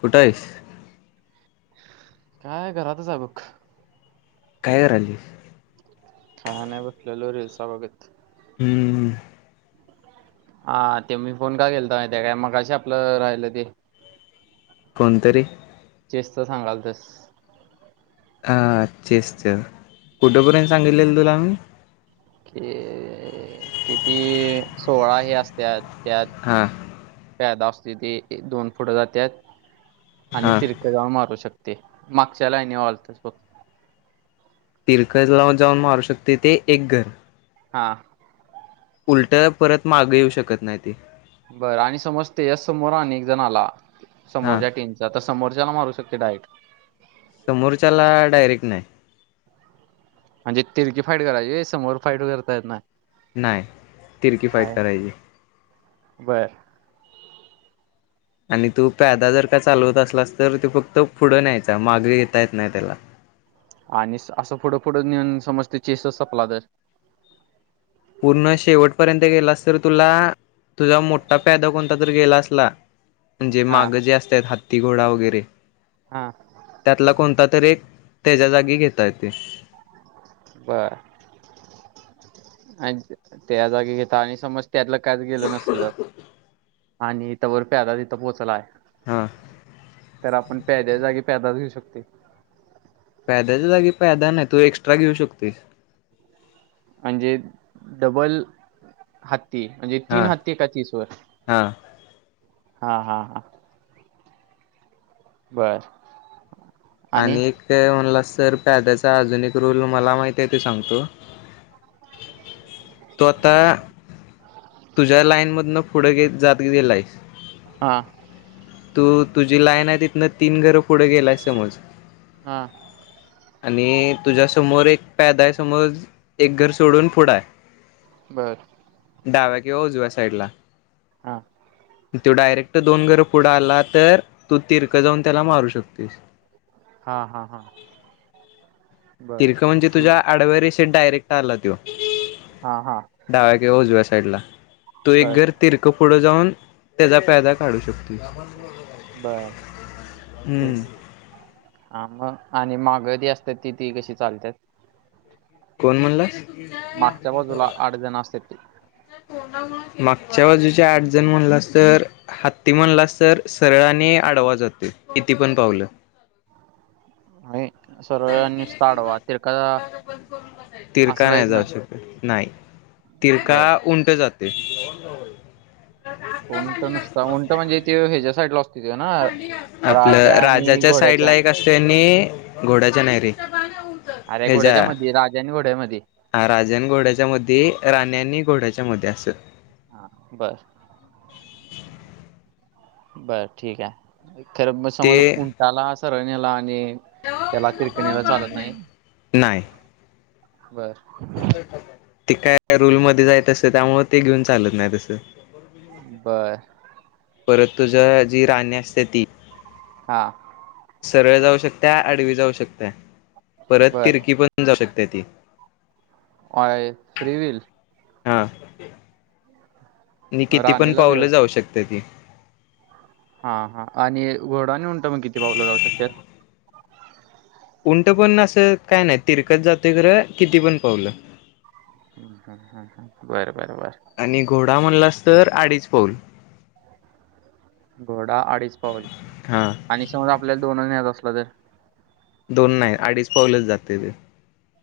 कुठयस काय घरातच आहे बघ काय वर आली? काय नाय रे बसलेलो रे सावलीत. हम्मम हा ते मी फोन का केल ता माहितीका? मगाशी आपलं राहिलं ते कोणतरी? तेच तर सांगालतस हा तेच तर हा. कुठेपर्यंत सांगितलेल तुला? ह. कि किती सोळा हे असतात. हा. प्यादा असत्या त्यात दोन फुट घेत्यात आणि हा तिरकं जाऊन मारू शकत ते मागच्या लाईनीवर आलतच बघ. तिरक जवळ जाऊन मारू शकते ते एक घर. हा. उलट परत माग येऊ शकत नाही ते. बरं आणि समजते याच समोर आणि एक जण आला हा समोरच्या टीनचा तस समोरच्याला मारू शकते डाईट समोरच्याला डायरेक नाही हा ती तिरकी फाईट करायची समोर फाईट करता येत नाही. नाही तिरकी फाईट हाय करायची. बर आणि तू प्यादा जर का चालवत असलास तर त्यो फक्त पुढं न्यायचा मागे घेता येत नाही त्याला. आणि असं फोटो फोटो नेऊन समज ते चेस संपला तर पूर्ण शेवटपर्यंत गेलास तर तुला तुझा मोठा पॅदा कोणता तर गेला असला म्हणजे हा माग जे असतात हात तिघोडा वगैरे हा त्यातला कोणता तरी एक त्याच्या जागी घेतायेत ते. बर आणि त्या जागी घेता आणि समज त्यातलं काच गेलं नसल आणि इथं वर प्याता तिथं पोचलाय. हा. तर आपण प्यादाच्या जागी पॅदाच घेऊ शकते. प्यादाच्या जागी पैदा नाही, तू एक्स्ट्रा घेऊ शकतेस. म्हणजे? डबल हत्ती? म्हणजे हा तीन हत्ती एका चीसवर? हा हा हा हा बरं आणि म्हणलास तर पद्याचा अजून एक रूल मला माहिती आहे ते सांगतो तो आता तुझ्या लाईन मधनं पुढेे जात गेेला आहे हा तू तुझी लाईन आहे तिथनं तीन घरं पुढे गेलाय समज हा आणि तुझ्यासमोर एक पॅदा आहे समोर, एक घर सोडून पुडा आहे बरं डाव्या किंवा उजू्या साईडला हा तो डायरेट दोन घर पुडा आला तर तू तिर्क जाऊन त्याला मारू शकतेस हा हा हा बर तर्क म्हणजे ठीक तुझ्या आहे. आडव्या रेष ते डायरेक्ट आला त्यों हा हा डाव्या किवा उजव्या साईडला तो एक बर घर तिरक पुढ जाऊन त्याचा प्यादा काढू शकतो, बर ठीक हम्म आहे हा मग आणि मागं त्या असतात ती, ती कशी चालत्यात कोण म्हणला? मागच्या बाजूला आठ जण असतात ते मागच्या बाजूच्या आठ जण म्हणलास तर हत्ती म्हणलास तर सरळने आडवा जातो, किती पण पावलं आणि, सर्व नुसता आडवा तिरका असं तिरका नाही जायत ना. जाऊ शकत नाही. तिरका बर उंट जातो. ते उंट नसता उंट म्हणजे ते ह्याच्या्या साइडला असतो. त्यो ना आपलं राजा आणि राजाच्या साईडला घोड्याच्या एक असते आणि घोड्याच्या नाहीरे, अरे ह्याचा, घोड्याच्या मध्ये राजा आणि घोड्यामध्ये ह राज आणि घोड्याच्या मध्ये राण्यानी. घोड्याच्या मध्ये असं. हा, बस. बरं, ठीक आहे. खर मग समज उंटाला असं र नेला आणि त्याला तिरकणीला चालत नाही नाय बर ते काय? त्या रूलमध्येच आहे तसं त्यामुळ ते घेऊन चालत नाय तसं. बर. परत तुझ्या जी राणी असत्या ती. हा. सरळ जाऊ शकत्या आडवी जाऊ शकत्या. परत बर तिरकी पण जाऊ शक तेती. अय फ्री विल. हा. आणि किती पण राणीला पावलं जाऊ शकत्या ती. हा हा, आणि घोडा आणि उंट मग किती पावलं जाऊ शकत्यात. उंट पण असं काय नाही तिरकत जातोय खरं किती पण पावलं. ह ह् ह बर बर बर. आणि घोडा म्हणलास तर अडीच पाऊल. घोडा अडीच पाऊल हा आणि समजा आपल्याला दोन य बदर. दोन नाही अडीच पावलेच जाते ते.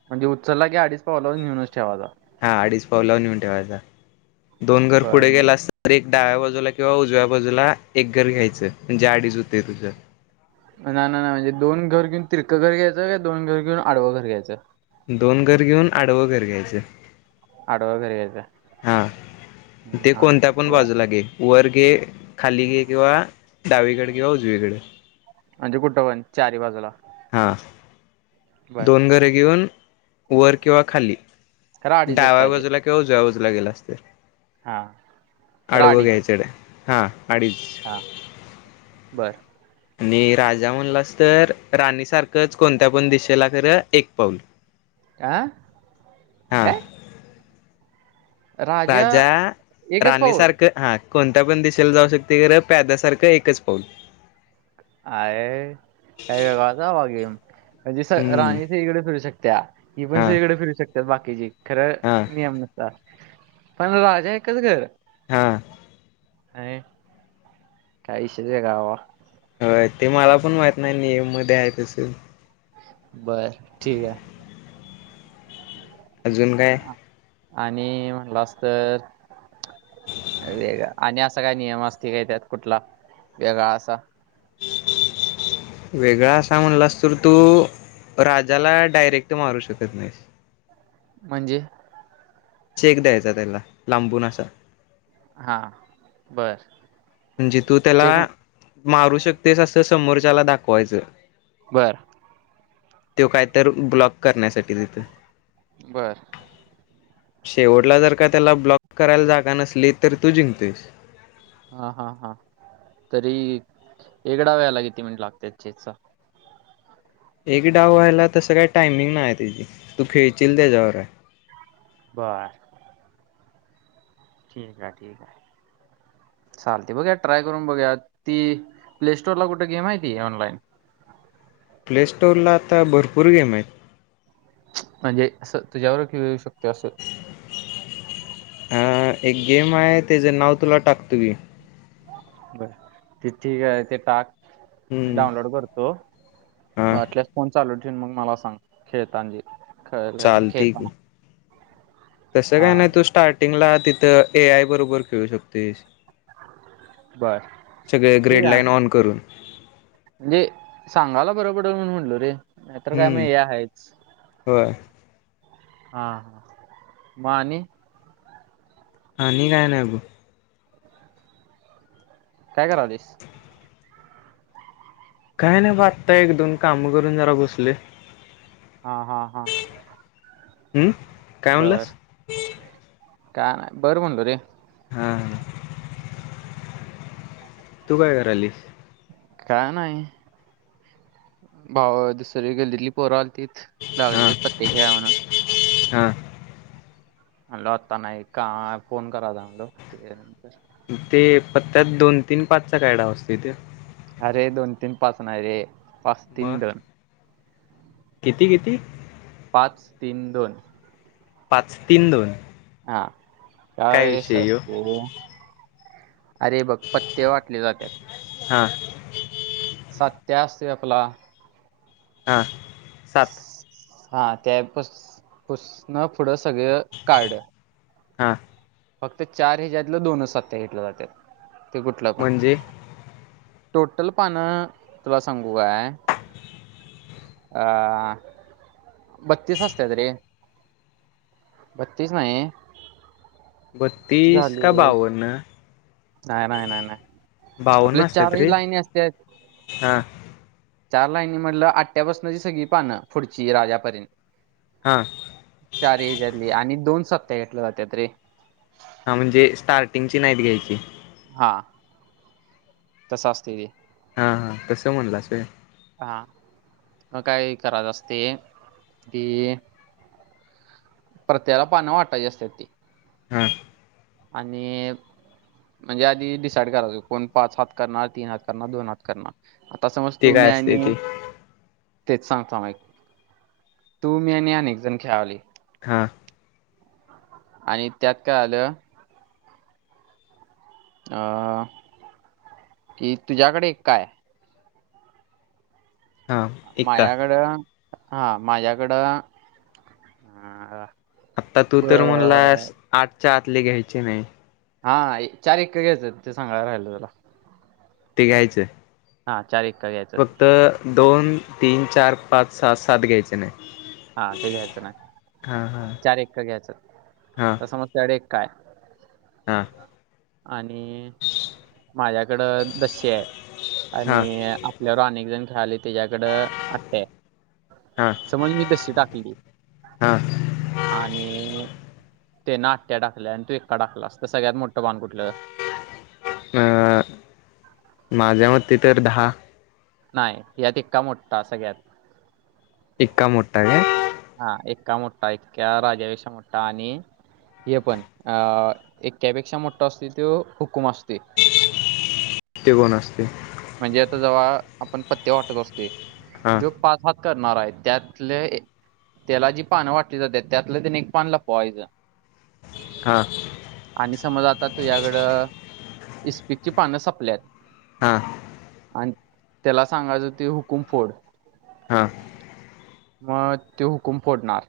म्हणजे उचलला की अडीच पाव लावरून नेऊनच ठेवायचा. हा अडीच पाव लाव नऊून ठेवायचा. दोन घर बर पुढे गेला म्हणजे अस एक डाव्या बाजूला किंवा उजव्या बाजूला एक घर घ्यायचं म्हणजे आडीच होते तुझं. ना ना ना म्हणजे दोन घर घेऊन तिरकं घर घ्यायचं का दोन घर घेऊन आडवं घर घ्यायचं. दोन घर घेऊन आडवं घर घ्यायचं. आडवा घैरे यायचं हा हम् हा ब गे खाली गे किंवा डावीकडे किंवा उजवीकडे म्हणजे कुठं पण चारी बाजूला. हा बर. दोन घरे घेऊन वर किंवा खाली खरं अडीचच डाव्या बाजूला किंवा उजव्या बाजू जला गेला असत. हा खरा अडीचंच. हा अडीच हा बर आणि राजा म्हणलास तर राणी सारखंच कोणत्या पण दिशेला खरं एक पाऊल आं हा काय राजा, एकच राणी पाऊल? सारखं हा. कोणत्या पण दिशाला जाऊ शकते प्यादासारखं एकच पाऊल [unintelligible] म्हणजे स हम्म राणी सगळीकडे फिरू शकत्या ही पण हा सगळीकडे फिरू शकतात बाकीचे खरं हा नियम नसतात. पण राजा एकच घर हा. नाही काही आहे गावावर. हो ते मला पण माहीत नाही नियम मध्ये आहे तसं. बर ठीक आहे. अजून काय? आणि म्हटलं अस तर वेग आणि असा काय नियम असतील काय त्यात कुठला वेगळा असा. वेगळा असा म्हणला अस तर तू राजाला डायरेक्ट मारू शकत नाहीस. म्हणजे चेक द्यायचा त्याला लांबून असा. हा बर. म्हणजे तू त्याला चेक मारू शकतेस अस. समोरच्याला दाखवायचं तर बर. तो काय तर ब्लॉक करण्यासाठी देतोय. बर. शेवटला जर का त्याला ब्लॉक करायला जागा नसली तर तु जिंकतोयस. हा हा हा तरी एक डावाला वेळाला किती मिनिट लागते याचा एक डाव व्हायला तसं काही टायमिंग नाही त्याची तु खेळशील त्याच्यावर आहे. बर. ठीक आहे, चाल ते बघुया ट्राय करून बघुया, ती प्ले स्टोर ला कुठे गेम आहे ती ऑनलाइन प्लेस्टोअरला आता भरपूर गेम आहेत. म्हणजे असं तुझ्याबरोबर खेळू शकतो नाहीत ते अस. अ एक गेम आहे त्याच नाव तुला टाकतो, मी बर ते ठीक आहे ते टाक. मी हम्म डाउनलोड करतो, हा वाटल तर फोन. चालू ठेव मग मला सांग खेळतांनी खेळेल आणि चालते की खेळतानी तसं काय नाही तु स्टार्ट. जिंकला तिथं एआय बरोबर खेळू शकतेस. बर सगळे ठीक ग्रेड आहे लाइन ऑन करून म्हणजे सांगायला बरं पडेल म्हणून म्हटलो रे, नाही तर काय मी हम्म हे आहेच. होय हा म आणि आणि काय नाही ब. ग काय करालायीस काय नाही ब आता एक दोन काम करून जरा बसलोय. हा हा हा हम्म काय म्हणलास? का नाही बरं म्हणलो रे. हां हा. तू काय करायलयीस काय नाही. भावा दुसरी गल्लीतली पोर आलतीत. तीच हा लागलेलीत पत्ते खेळूया म्हणून. हा आलो आता नाही का फोन करायचाय म्हटलो ते पत्त्यात दोन तीन पाचचा काय डाव असतोय तो अरे दोन तीन पाच नाय रे पाच मग तीन दोन किती किती पाच तीन दोन पाच तीन दोन हां. काय विषय सास ह्यो तु अरे बघ पत्ते वाटले जात्यात. हां सत्या असतोय आपला. हा. सात हा त्या पुसन पुढं सगळं कार्ड हा फक्त चार हे ज्यातलं दोनच सत्या घेतलं जात्यात ते कुठलं पण म्हणजे टोटल पानं तुला सांगू काय अ बत्तीस असत्यात रे बत्तीस नाही. किती बत्तीस का झाले बाव्वन नाही नाही नाही नाही आपले असतात चारही रे लाईनी असत्यात हा चार लाईनी म्हटलं आटट्यापासनची सगळी पानं पुढची राजापर्यंत हा चारी हेजातली आणि दोन सत्या घेतलं जात्यात रे हा म्हणजे स्टार्टिंगची नाहीत घ्यायची हा तस असतय ते. हा हा तस म्हणलाचय हा मग काय करायच असते ती प्रत्येला पानं वाटायची असते ती हम आणि म्हणजे आधी डिसाइड कराच कोण पाच हात करणार तीन हात करणार दोन हात करणार आता समज ते तु मी काय आहे असते आणि ते तेच सांगतो एक तू मी आणि एक जण खेळालोय हा आणि त्यात काय आलं अं कि तुझ्याकडे एका आहे हा एक्का माझ्याकडे हा माझ्याकडं आता तू तर ग- म्हणलास आठ आतले घ्यायचे नाही हा चार घ्यायचं ते सांगाय राहिलं तला ते घ्यायचंय अ फक्त दोन तीन चार पाच सहा सात घ्यायचे नाही हा ते घ्यायचं ना हा हा चार एक घ्यायच‌ हा तर समज काय हा आणि माझ्याकडं दश्या आहे आणि हा आपल्यावर अनेक जण झाले त्याच्याकड आटया आहे हा समज मी तशी टाकली हा आणि ते ना आट्या टाकल्या आणि तू इका टाकला अस सगळ्यात मोठं बाण कुठलं अं माझ्या मती तर दहा नाही यात इिकका मोठठा सगळ्यात इका मोठा काय हा एका मोठा इकका राजापेक्षा मोठा आणि हे पण अ इक्यापेक्षा मोठा असतो तो हुकुम असतो ते कोण अ म्हणजे आता जेव्हा आपण पत्ते वाटत असतोय हां जो पाच करणार आहे त्यातले त्याला जी पानं वाटली जाते त्यातलं त्याने एक पान लपवायचं हां आणि समज आता तुझ्याकडे इस्पिकची पानं सपल्यात हा आणि त्याला सांगायचं ते हुकुम फोड हा मग ते हुकुम फोडणार.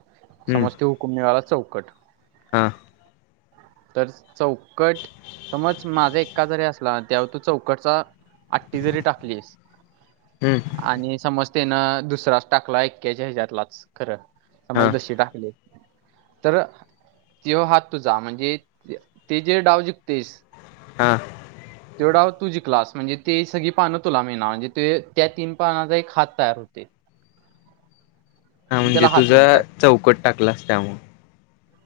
हम्म समजते हुकूम [unintelligible] कट हा तर चौकट समज माझा एका जरी असला तेव्हा तो चौकटचा आठी जरी टाकली हम्म आणि समज तेनं दुसराच टाकला एक्याच्या याच्यातल्या खरं हा समाज दशी टाकले तर तेव्हा हात तुझा म्हणजे ते जे डाव जिकतेस हा त्यो डाव तू जिंकलास म्हणजे ती सगळी पानं तुला मिळणार म्हणजे एक त्या तीन पानाचा एक हात तयार होतो. हा म्हणजे तुझा चौकट टाकलास त्यामु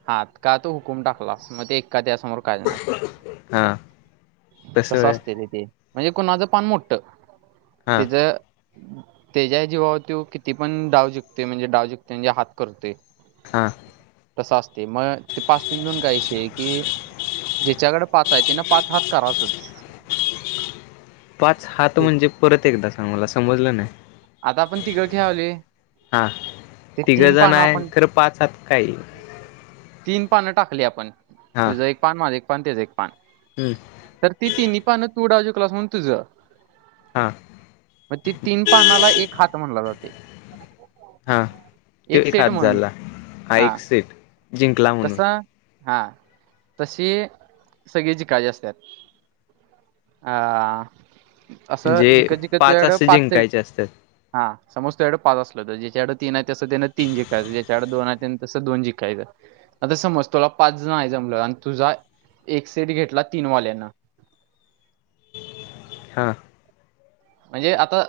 हा का तू हुकूम टाकलास मग का त्या समोर काज हा नाही तसं तस होय असते तेे म्हणजे कोणाचं पानमुट्ट हा तिचं ते ज्या जीवावरती किती पण डाव जििकते म्हणजे डाव जिकते म्हणजे हात करते हा तसं असते मग ते पाच तीन दोन काय विषय कि ज्याच्याकडे पाच आहे ति ना पाच हात करायचच पाच हात म्हणजे परत एकदा हां मला समजलं आता आपण नाही तिघं खेळावले हा ते तिघं तीन जण पानं आहे आपण खरं पाच हात काय तीन पानं टाकली आपण हा तुझा एक पान पण तेज एक हम्म तर ती तिन्ही पान तू डाव जिकलास म्हणून तुझं हा मग त तीन एक हात म्हणला जातोय हा त एक हात झाला हा एक सिट जिंकला म्हणून तसा हा तशी सगळी जी काजी असतात अ असं जिकत जिकत पाच तुझ्याकडं असे सेट जिंकायचे असतात हा समज तुझ्याकडे पाच असल तर ज्याच्याकड तीन आहे तस त्यानं तीन जिकायच ज्याच्याकडडे दोन आहे तसं दोन जिंकायचं आता समज तुला पाच जण आहे जमलं आणि तुझा एक सेट घेतला तीन वाल्यांना हा म्हणजे आता.